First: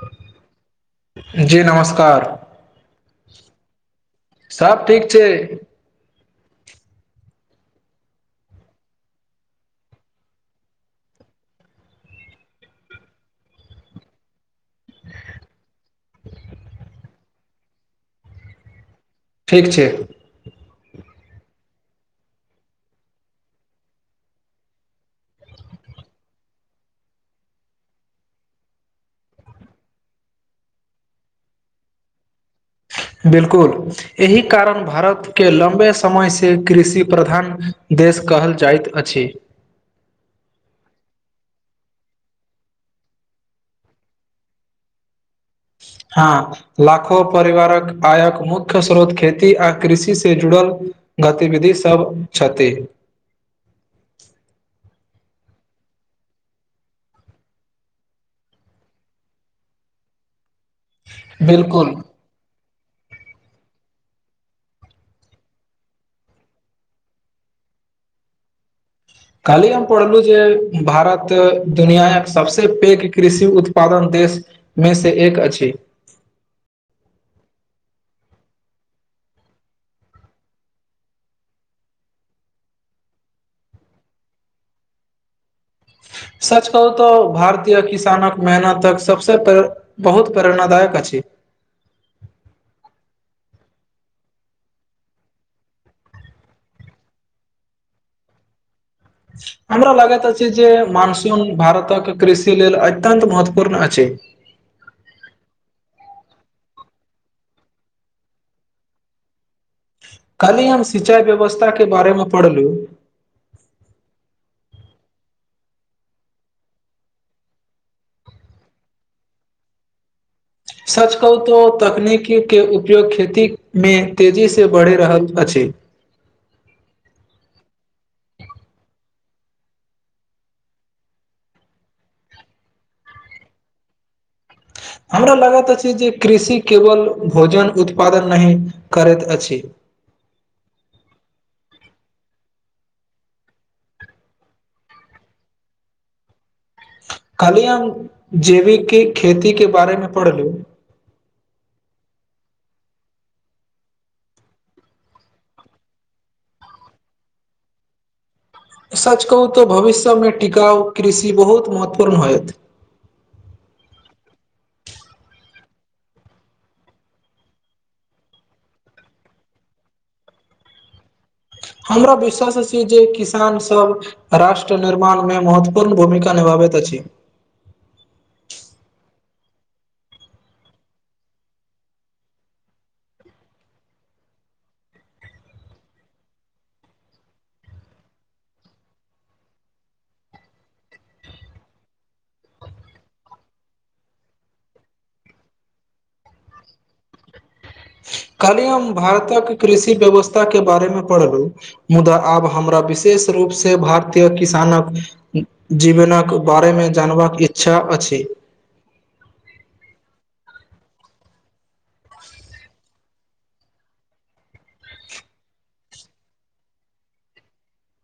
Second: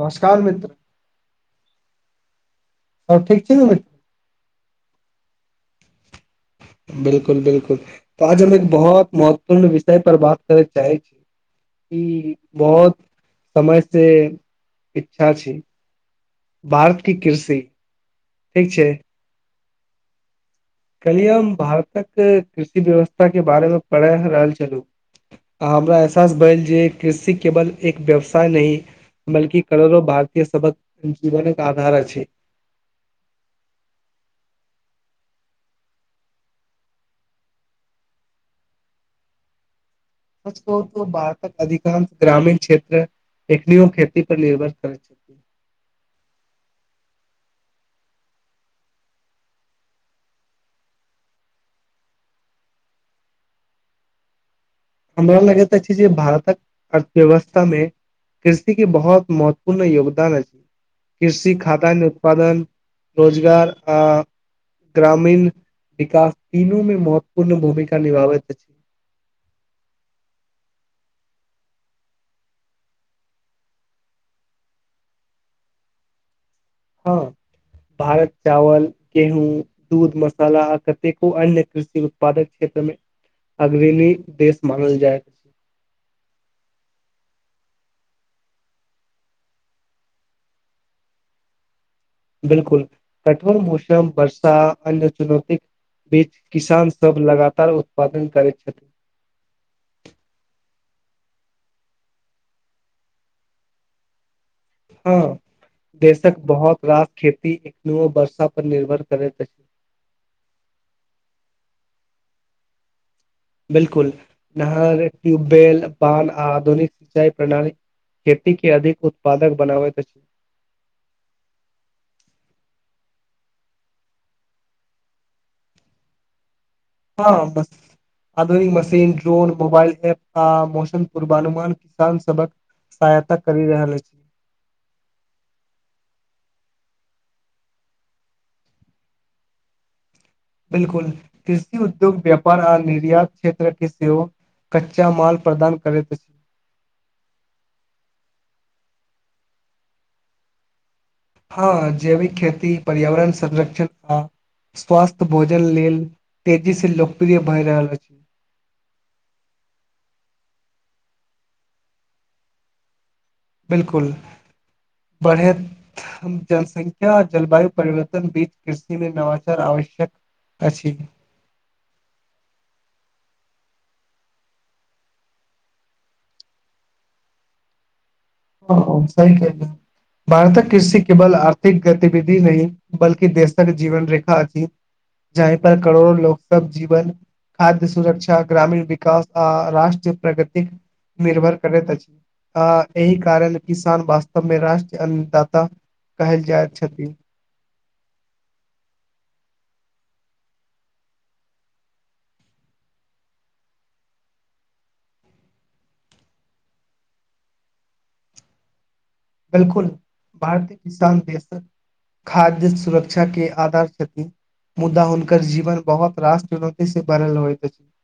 नमस्कार मित्र। कार, सब ठीक छी ने मित्र सब ठीक छै। [inaudible] बिल्कुल-बिल्कुल, त आज हम एक बहोत महत्वपूर्ण विषय पर बात करै क चाहै छी। ई बहुत समय से इच्छा छी। भारत के कृषि, ठीक छै। ठीक छै। कल्हि हम भारतक कृषि व्यव्स्था के बारे में पढ़ै ह रहल छलहुँ। आ हमरा एहसास भेल जे कृषि केवल एक व्यवसाय नहि। बल्कि करोड़ों भारतीय सबहक जीवन आधार अछि। बिल्कुल, एहि कारण भारत के लंबे समय से कृषि प्रधान देश। कहल जाइत अछि। भारतक अधिकांश ग्रामीण क्षेत्र। एखनीयो खेती पर निर्भर करै छथि। हँ, लाखो परिवारक आयक मुख्य स्रोत खेती आ कृषि से जुड़ल। गतिविधि सभ छथि। [inaudible] हमरा लगैत अछि जे भारतक अर्थव्यवस्था में। कृषि के बहुत महत्वपूर्ण योगदान अछि। कृषि बिलकुल खाद्यान्न उत्पादन। रोजगार आ। ग्रामीण विकास, तीनुमें महत्वपूर्ण भूमिका निभाबैत अछि। काल्हि हम पढ़लहुँ जे भारत दुनिआक सबस पैघ कृषि उत्पादन देश। में से एक अछि। हाँ। भारत चावल, गेहूँ, दूध, मसाला आ कतेको अन्य कृषि उत्पादक क्षेत्र। अग्रणी देश मानल जाइत। सच कहू तो भारतीय किसानक मेहनतक सबसे बहुत प्रेरणादायक अछि। बिल्कुल, कठोर मौसम वर्षा अन्न चुनौती। बीच किसान सब लगातार उत्पादन करैत छैथि। हमरा लागैत अछि जे मानसून भारतक कृषि लेल अत्यन्त महत्वपूर्ण अछि। ह्म। हँ। देशक बहुत रास खेती एखनो वर्षापर निर्भर करैत अछि। काल्हि हम सिंचाइ व्यवस्थाके बारेमे पढ़लहुँ बिलकुल। नहर, टयूबबेल, बान्ह आ आधुनिक सिंचाई प्रणाली खेतीकेँ अधिक उत्पादक बनाबैत अछि। सच कहू तऽ तकनीकी के उपयोग खेतीमे तेजीसँ बढ़ि रहल अछि। हँ बस। आधुनिक मशीन, ड्रोन, मोबाइल ऐप आ मौसम पूर्वानुमान किसान सभक सहायता करि रहल अछि। हमरा लागैत अछि, जे कृषि केवल भोजन उत्पादन नहि करैत अछि। बिलकुल। कृषि उद्योग, व्यापार आ निर्यात क्षेत्रके सेहो कच्चा माल प्रदान करैत अछि। काल्हि हम जैविक खेतीके बारे मे पढ़लहुँं। हँ, जैविक खेती पर्यावरण संरक्षण आ स्वास्थ्य भोजन लेल तेजीसे लोकप्रिय भए रहल अछि। सच कहू तऽ भविष्यमे टिकाउ कृषि बहुत महत्वपूर्ण होयत। बिलकुल। बढ़ैत जनसंख्या आ जलवायु परिवर्तन बीच कृषिमे नवाचार आव आवश्यक अछि। हमरा विश्वास अछि, जे किसानसभ राष्ट्र निर्मामे महत्वपूर्ण भूमिका निभावैत अछि। हँं हँ, सही कहलियै। भारतक कृषि केवल आर्थिक गतिविधि नहि, बल्कि देशक जीवन रेखा अछि। जाहिपर करोड़ो लोकसभ जीवन खाद्य सुरक्षा, ग्रामीण विकास आ राष्ट्रीय प्रगति। निर्भर करैत अछि। आ एहि कारण किसान वास्तवमे राष्ट्रीय अन्नदाता कहल जाइत छथि। [inaudible] काल्हि हम भारतक कृषि व्यवस्थाके बारे मे पढ़लहुँ, मुदा आब हमरा विशेष विशेष रूपसे भारतीय किसानक उम्म जीवनक बारेमे जानबाक इच्छा अछि। बिल्कुल। भारतीय किसान देशक खाद्य सुरक्षाके आधार छथि। मुदा हुनकर जीवन बहोत रास चुनौतीसे भरल होइत अछि। [inaudible]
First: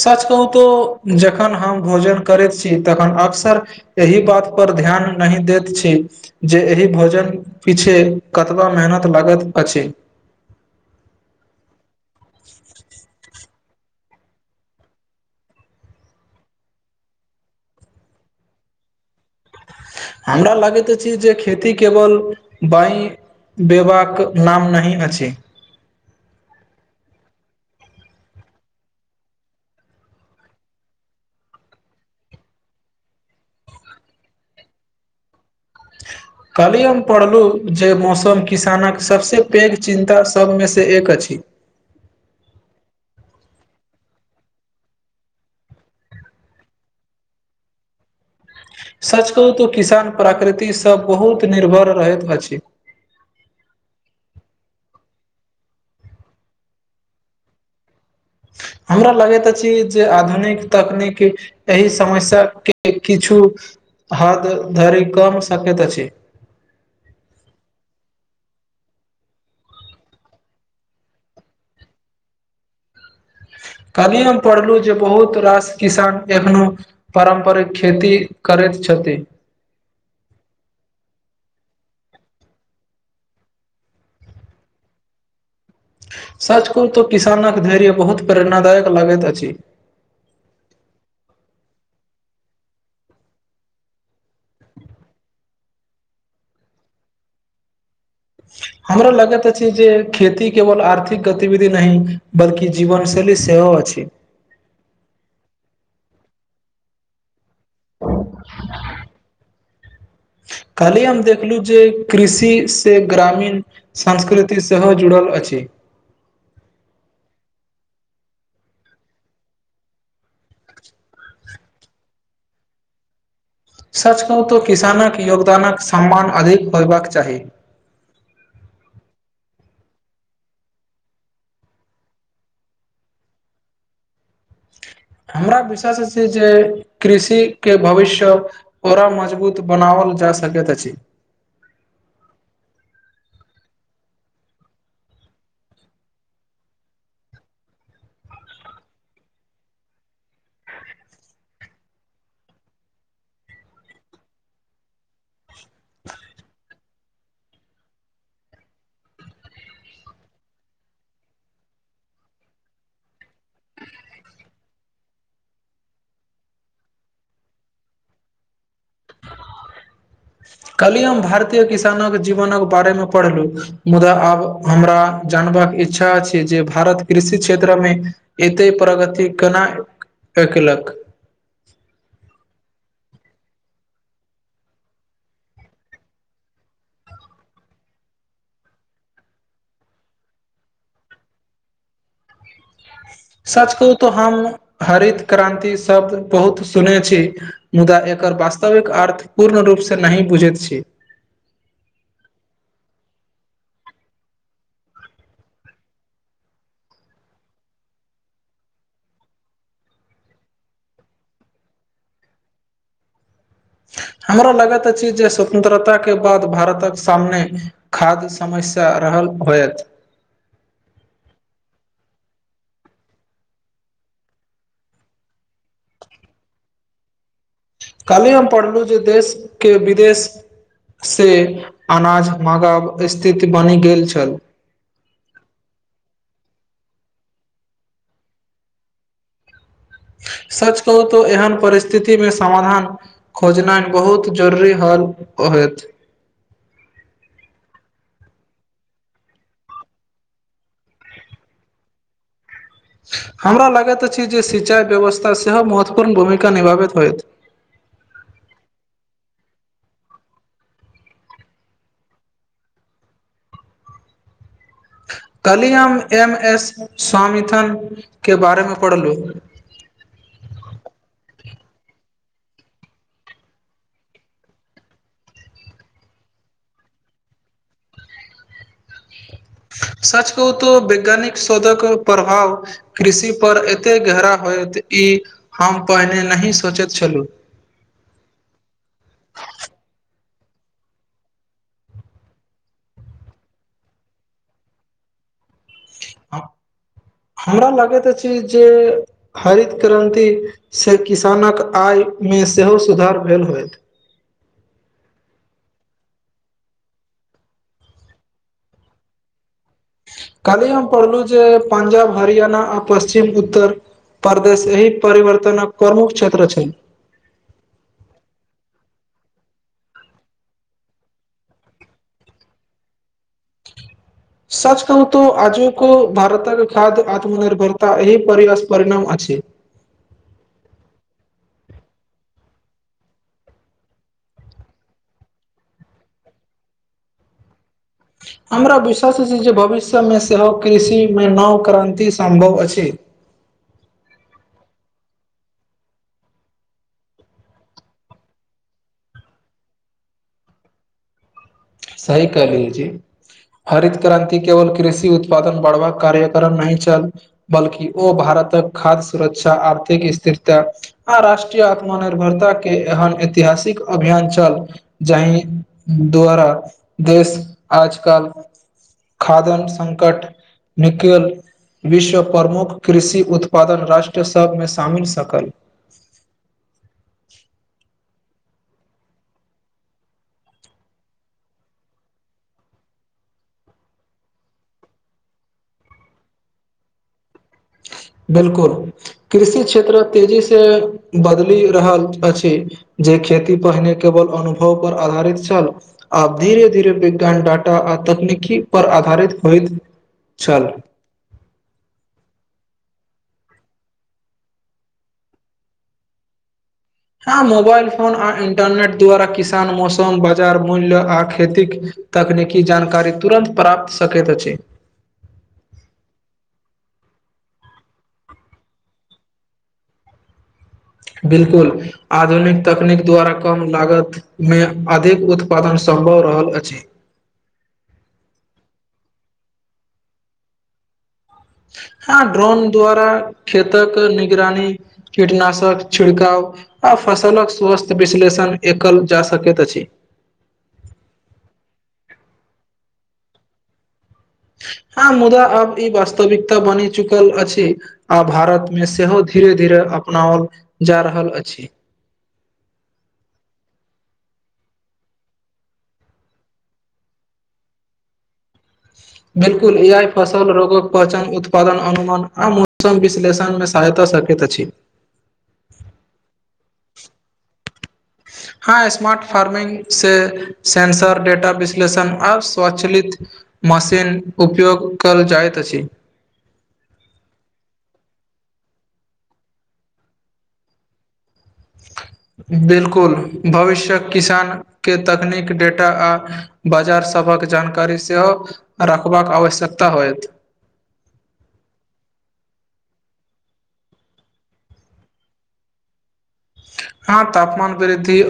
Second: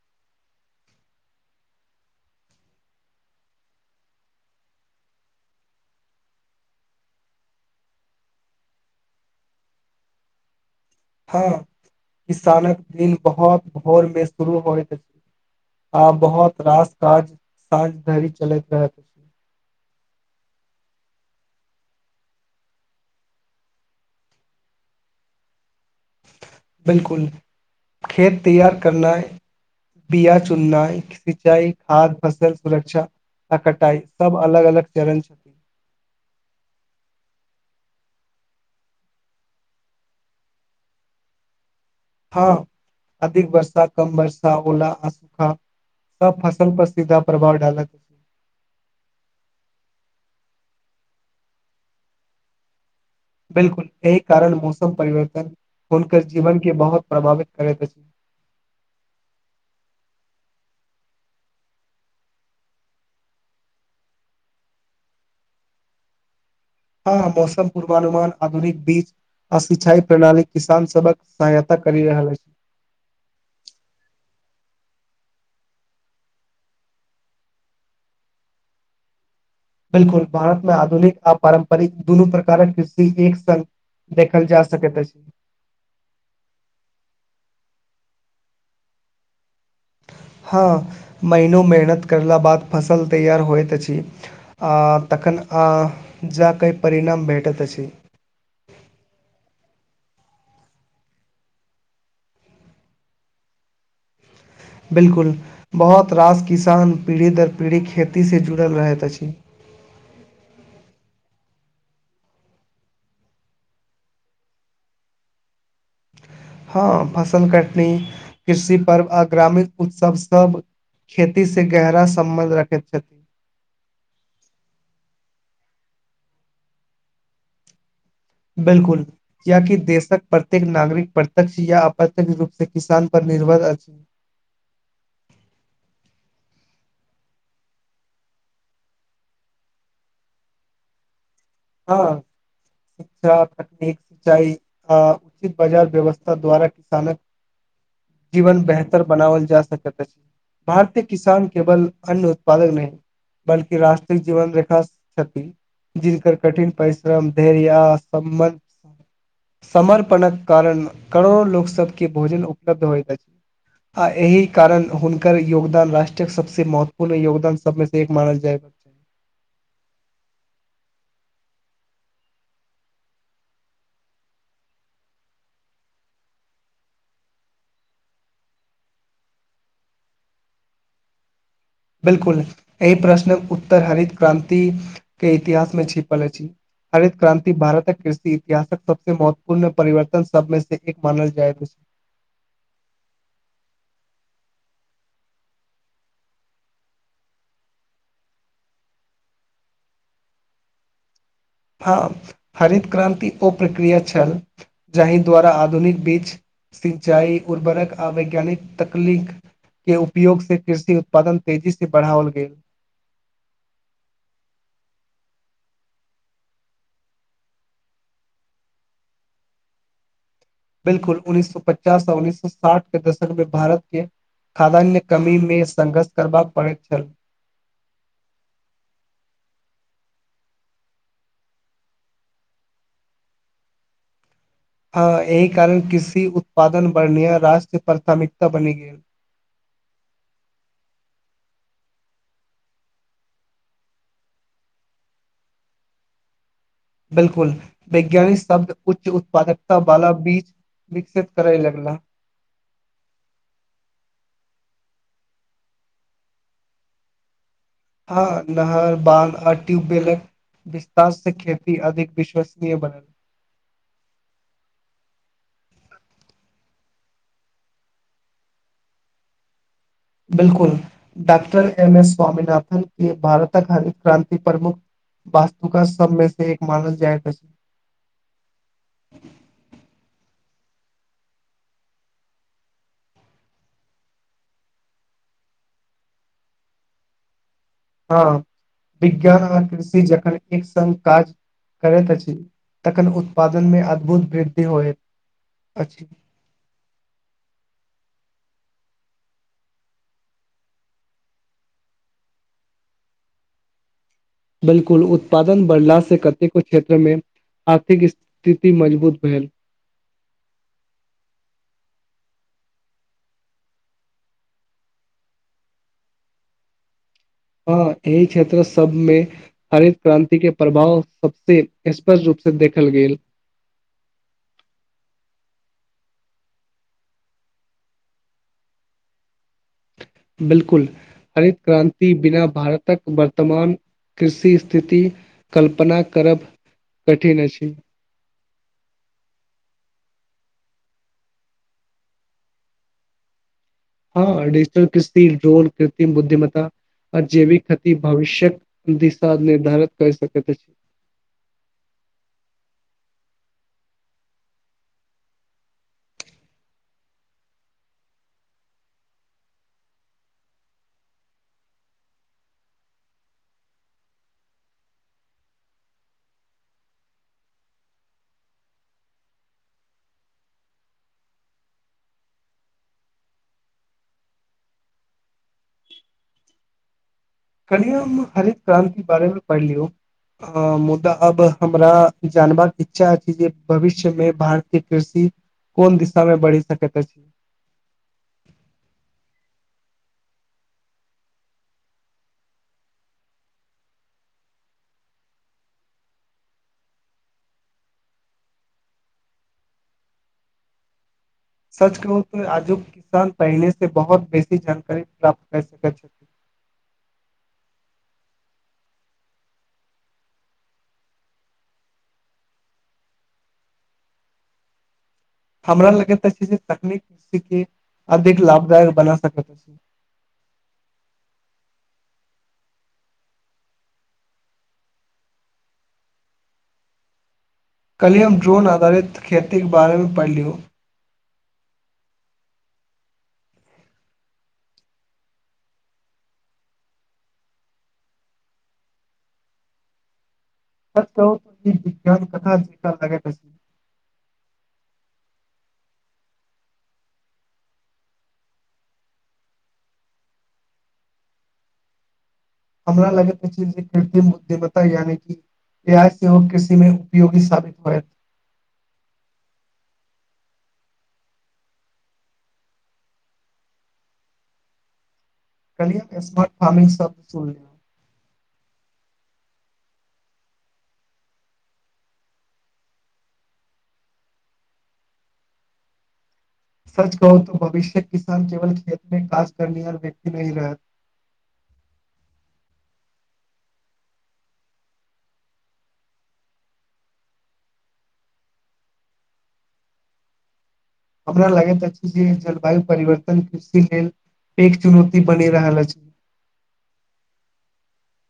सच कहू तऽ जखन हम भोजन करैत छी तखन अक्सर एहि बात पर ध्यान नहि दैत छै, जे एहि भोजन पीछे कतबा मेहनत लागत अछि। [inaudible] हँ, किसानक दिन बहुत भोरमे शुरू होेइत अछि। आ बहुत रास काज साँझ धरि चलैत रहैत अछि। हमरा लागैत अछि जे खेती केवल बाईं बैबाक नाम नहि अछि। बिल्कुल। खेत तैयार करनाय बिया चुन्नाय, सिंचाई, खाद, फसल सुरक्षा आ कटाई सब अलग अलग चरण छैय। कल्हि हम पढ़लु जे मौसम किसानक सबसे पैघ चिन्ता सबमे से एक अछि। हां अधिक वर्षा, कम वर्षा, ओला अ सूखा सब फसल पर सीधा प्रभाव डालत सच कहू तऽ किसान प्रकृतिसँ बहुत निर्भर रहैत अछि। बिल्कुल एहि कारण मौसम परिवर्तन हुनकर जीवन के बहोत प्रभावित करैत अछि। [inaudible] बुरा लगैत अछि जे आधुनिक तकनीक एहि समस्या के किछु हाँ ध धैर्य कम सकैत अछि। हां मौसम पूर्वानुमान आधुनिक बीज आ सिंचाई प्रणाली किसान सभक सहायता करि रहल ऐछ। कल्हि हम पढ़लु जे बहुत रास किसान एखनो पारम्परिक खेती करैत छ [inaudible] भारतमे आधुनिक आ पारम्परिक दुनू प्रकारक कृषि एक संग देखल जा सकैत अछि। सच कहु तो किसानक धैर्य बहुत प्रेरणादायक लागैत अछि। [inaudible] हां महनो मेहनत करला बाद फसल तैयार होइत अछि आ तखन आ जा के परिणाम भेटैत अछि। हमरा लगैत अछि जे खेती केवल आर्थिक गतिविधि नहि बल्कि जीवन से शैली सेहो अछि। बिल्कुल बहोत रास किसान पीढ़ी दर पीढ़ी खेती से जुड़ल रहैत अछि। कल्हि हम देखलु जे कृषि से ग्रामीण संस्कृति सेहो जुड़ल अछि। [inaudible] हां फसल कटनी कृषि पर्व आ ग्रामीण उत्सव सब खेती से गहरा सम्बन्ध रखैत छथि। सच कहू तऽ किसानक योगदानक सम्मान अधिक होयबाक चाही। बिल्कुल कियाकी देशक प्रत्येक नागरिक प्रत्यक्ष या अप्रत्यक्ष रूप से किसान पर निर्भर अछि। हमरा विश्वास अछि जे कृषि के भविष्य पुरा मजबूत बनावल जा सकेत अछि। हाँ। शिक्षा, तकनीक, सिचाई, आ उचित बाजार व्यवस्था द्वारा किसानक जीवन बेहतर बनावल जा सकत अछि। भारतीय किसान केवल अन्न उत्पादक नै बल्कि राष्ट्रिक जीवन रेखा क्षति जिनकर कठिन परिश्रम, धैर्य या समबन्ध समर्पणक कारण करोड़ो लोक सबके भोजन उपलब्ध होइत अछि। आ एहि कारण हुनकर योगदान राष्ट्रक सबसे महत्वपूर्ण योगदान सबमे से एक मानल जाइ। [inaudible] कल्ही हम भारतीय किसानक जीवनक बारे मे पढ़लू मुदा आब हमरा जान करबाक इच्छा छैय जे भारत कृषि क्षेत्र मे एते प्रगति केना एक लख। 'बिलकुल' एहि प्रश्नक उत्तर हरित क्रान्तिक के इतिहास में छिपल अछि। हरित क्रान्ति, भारतक कृषि इतिहासक सबसे महत्वपूर्ण परिवर्तन सबमे से एक मानल जाय। [inaudible] सच कहू तऽ हम हरित क्रान्ति शब्द बहुत सुने छी। मुदा एक एकर वास्तविक अर्थ पूर्ण रूप से नहि बुझैत छी। [inaudible] हाँ, हरित क्रान्ति ओ प्रक्रिया छल, जाहि द्वारा आधुनिक बीच सिंचाई, उर्वरक, आ वैज्ञानिक तकलीक के उपयोग से, कृषि उत्पादन, तेजी से बढाउल गेल। हमरा लागत अछि जे, स्वतंत्रता के बाद भारतक सामने, खाद्य समस्या रहल। होयत। 'बिलकुल' उन्नीस सौ पचास, आ उन्नस सौ साठ के दशक मे, भारत के खाद्यान्य कमीमे, संघर्ष करबा पड़ैत छल। काल्हि हम पढ़लहुँ जे देशके विदेश से, अनाज मगाब स्थिति बनि गेल छल। हाँ एहि कारण कृषि उत्पादन बर्णिया राष्ट्र प्राथमिकता बनि गेल। सच कहू तो एहन परिस्थिति मे, समाधान खोजना बहुत जरुरी हल। ओ होयत। 'बिलकुल' वैज्ञानिक शब्द, उच्च उत्पादकता वाला बीच विकसित करए लगला। हमरा लगैत अछि जे, सिंचाई व्यवस्था सेहो महत्वपूर्ण भूमिका निभाबैत होयत। हाँ नहर, बांध, आर टयूबबेल विस्तार से खेती, अधिक विश्वसनीय बनल। कल्हि हम एम एस स्वामिथन के बारेमे पढ़लहुँ। 'बिलकुल'डाक्टर एम एस स्वामीनाथन के भारतक हर क्रांति प्रमुख वास्तुका सबमे से एक मानस जायत अछि। [inaudible] सच कहू तो वैज्ञानिक शोधक प्रभाव कृषि पर, एते गहरा होयत। ई हम पहिने नहि सोचैत छलहुँ। हाँ, विज्ञान आ कृषि जखन एक संग काज करैत अछि। तखन उत्पादनमे अद्भुत वृद्धि होयत। [unintelligible] हमरा लगैत अछि जे हरित क्रान्ति से, किसानक आय मे सेहो सुधार भेल होइत। 'बिलकुल' उत्पादन बढ़ला से कतेको क्षेत्रमे आर्थिक स्थिति मजबूत भेल। काल्हि हम पढ़लू जे, पंजाब, हरियाणा, आ पश्चिम उत्तर परदेश एहि परिवर्तनक प्रमुख क्षेत्र छै। हँ एहि क्षेत्र सबमे, हरित क्रान्ति के प्रभाव, प्रत्येक स्पष्ट रूप देखल गेल। सच कहुँत, आजुक भारतके खाद्य आत्मनिर्भरता, एहि परिअसप्रणाम अछी। 'बिलकुल' हरित क्रान्ति बिना भारतक वर्तमान कृषि स्थिति, कल्पना करब कठिन अछि। हमरा विश्वास छी जे, भविष्यमे सेहो कृषि मे नओ क्रान्ति सम्भव अछि। [unintelligible] हँ डजिटल कृस्ति ड्रोन, कृत्रिम बुद्धिमत्ता। आजैविक हति भविष्यक दिशा निर्धारित क सकैत अछि। सही कहलु जी। हरित क्रान्ति केवल कृषि उत्पादन बढ़बाक कार्यक्रम नहि छल, बल्कि ओ भारत। तक खाद्य सुरक्षा, आर्थिक स्थिरता आ राष्ट्रीय आत्मनिर्भरता के एहन एति ऐतिहासिक अभियान छल जाहि द्वारा। देश आज-कल खादन संकट निकेल। विश्व प्रमुख कृषि उत्पादन राष्ट्र सभमें शामिल सकल। [unintelligible] कल्हिये हम हरित क्रान्ति बारेमें पढ़िलियौ। अ मुदा अब हमरा जानबाक इच्छा अछि जे भविष्यमें भारतीय कृषि। कोन दिशा में बढ़ि सकैत अछि। बिल्कुल, कृषि क्षेत्र तेजी से बदलि रहल अछि। जे खेती पहिने केवल अनुभव पर आधारित छल, आब धीरे-धीरे विज्ञान डाटा। तकनीकी पर आधारित होइत छल। सच कहू त आजुक किसान पहिने से बहुत बेसी जानकारी प्राप्त कर सकै छै। [unintelligible] हँ मोबाइल फोन आ इन्टरनेट द्वारा किसान मौसम बाजार मूल्य आ खेतिक। तकनीकी जानकारी तुरन्त प्राप्त सकैत अछि। [unintelligible] हमरा लगैत अछि जे तकनीक कृषि के अधिक लाभदायक बना सकैत अछि। [unintelligible] बिल्कुल, आधुनिक तकनीक द्वारा कम लागत में अधिक उत्पादन सभ। सम्भव रहल अछि। कल्हि हम ड्रोन आधारित खेती के बारे में पढ़लियौ। [unintelligible] हां, ड्रोन द्वारा खेतक निगरानी कीटनाशक छिड़काव आ। फसलक स्वस्थ विश्लेषण एकल जा सकैत अछि। सच कहू त, ई विज्ञान कथा जिकाँ लागैत अछि। हां, मुदा आब ई वास्तविकता बनि चुकल अछि आ भारत मे सेहो धीरे-धीरे। अपनाओल जा रहल अछि। हमरा लगैत छै जे कृत्रिम-उद्यमता यानि कि। रिहाय सेहो कृषि मे उपयोगी साबित होएत। बिल्कुल ए-आई फसल रोगक पहचान उत्पादन अनुमान आ मौसम विश्लेषण में सहायता सक। कैत अछी। [unintelligible] हम इस सब सुनलौं। हँ स्मार्ट फार्मिंग से सेंसर डेटा विश्लेषण आ स्वचलित। मशीन उपयोग करल जाइत अछि। [inaudible] सच कहू त भविष्यक किसान केवल खेत में काज करनिहार व्यक्ति नहि रहत। [unintelligible] बिल्कुल, भविष्यक किसान के तकनीक डेटा आ बाजारसँ। सभहक जानकारी सेहो रखबाक आवश्यकता होयत। हमरा लगैत अछि जे जलवायु परिवर्तन कृषि लेल। एक चुनौती बनी रहल अछि। हँ तापमान वृद्वि।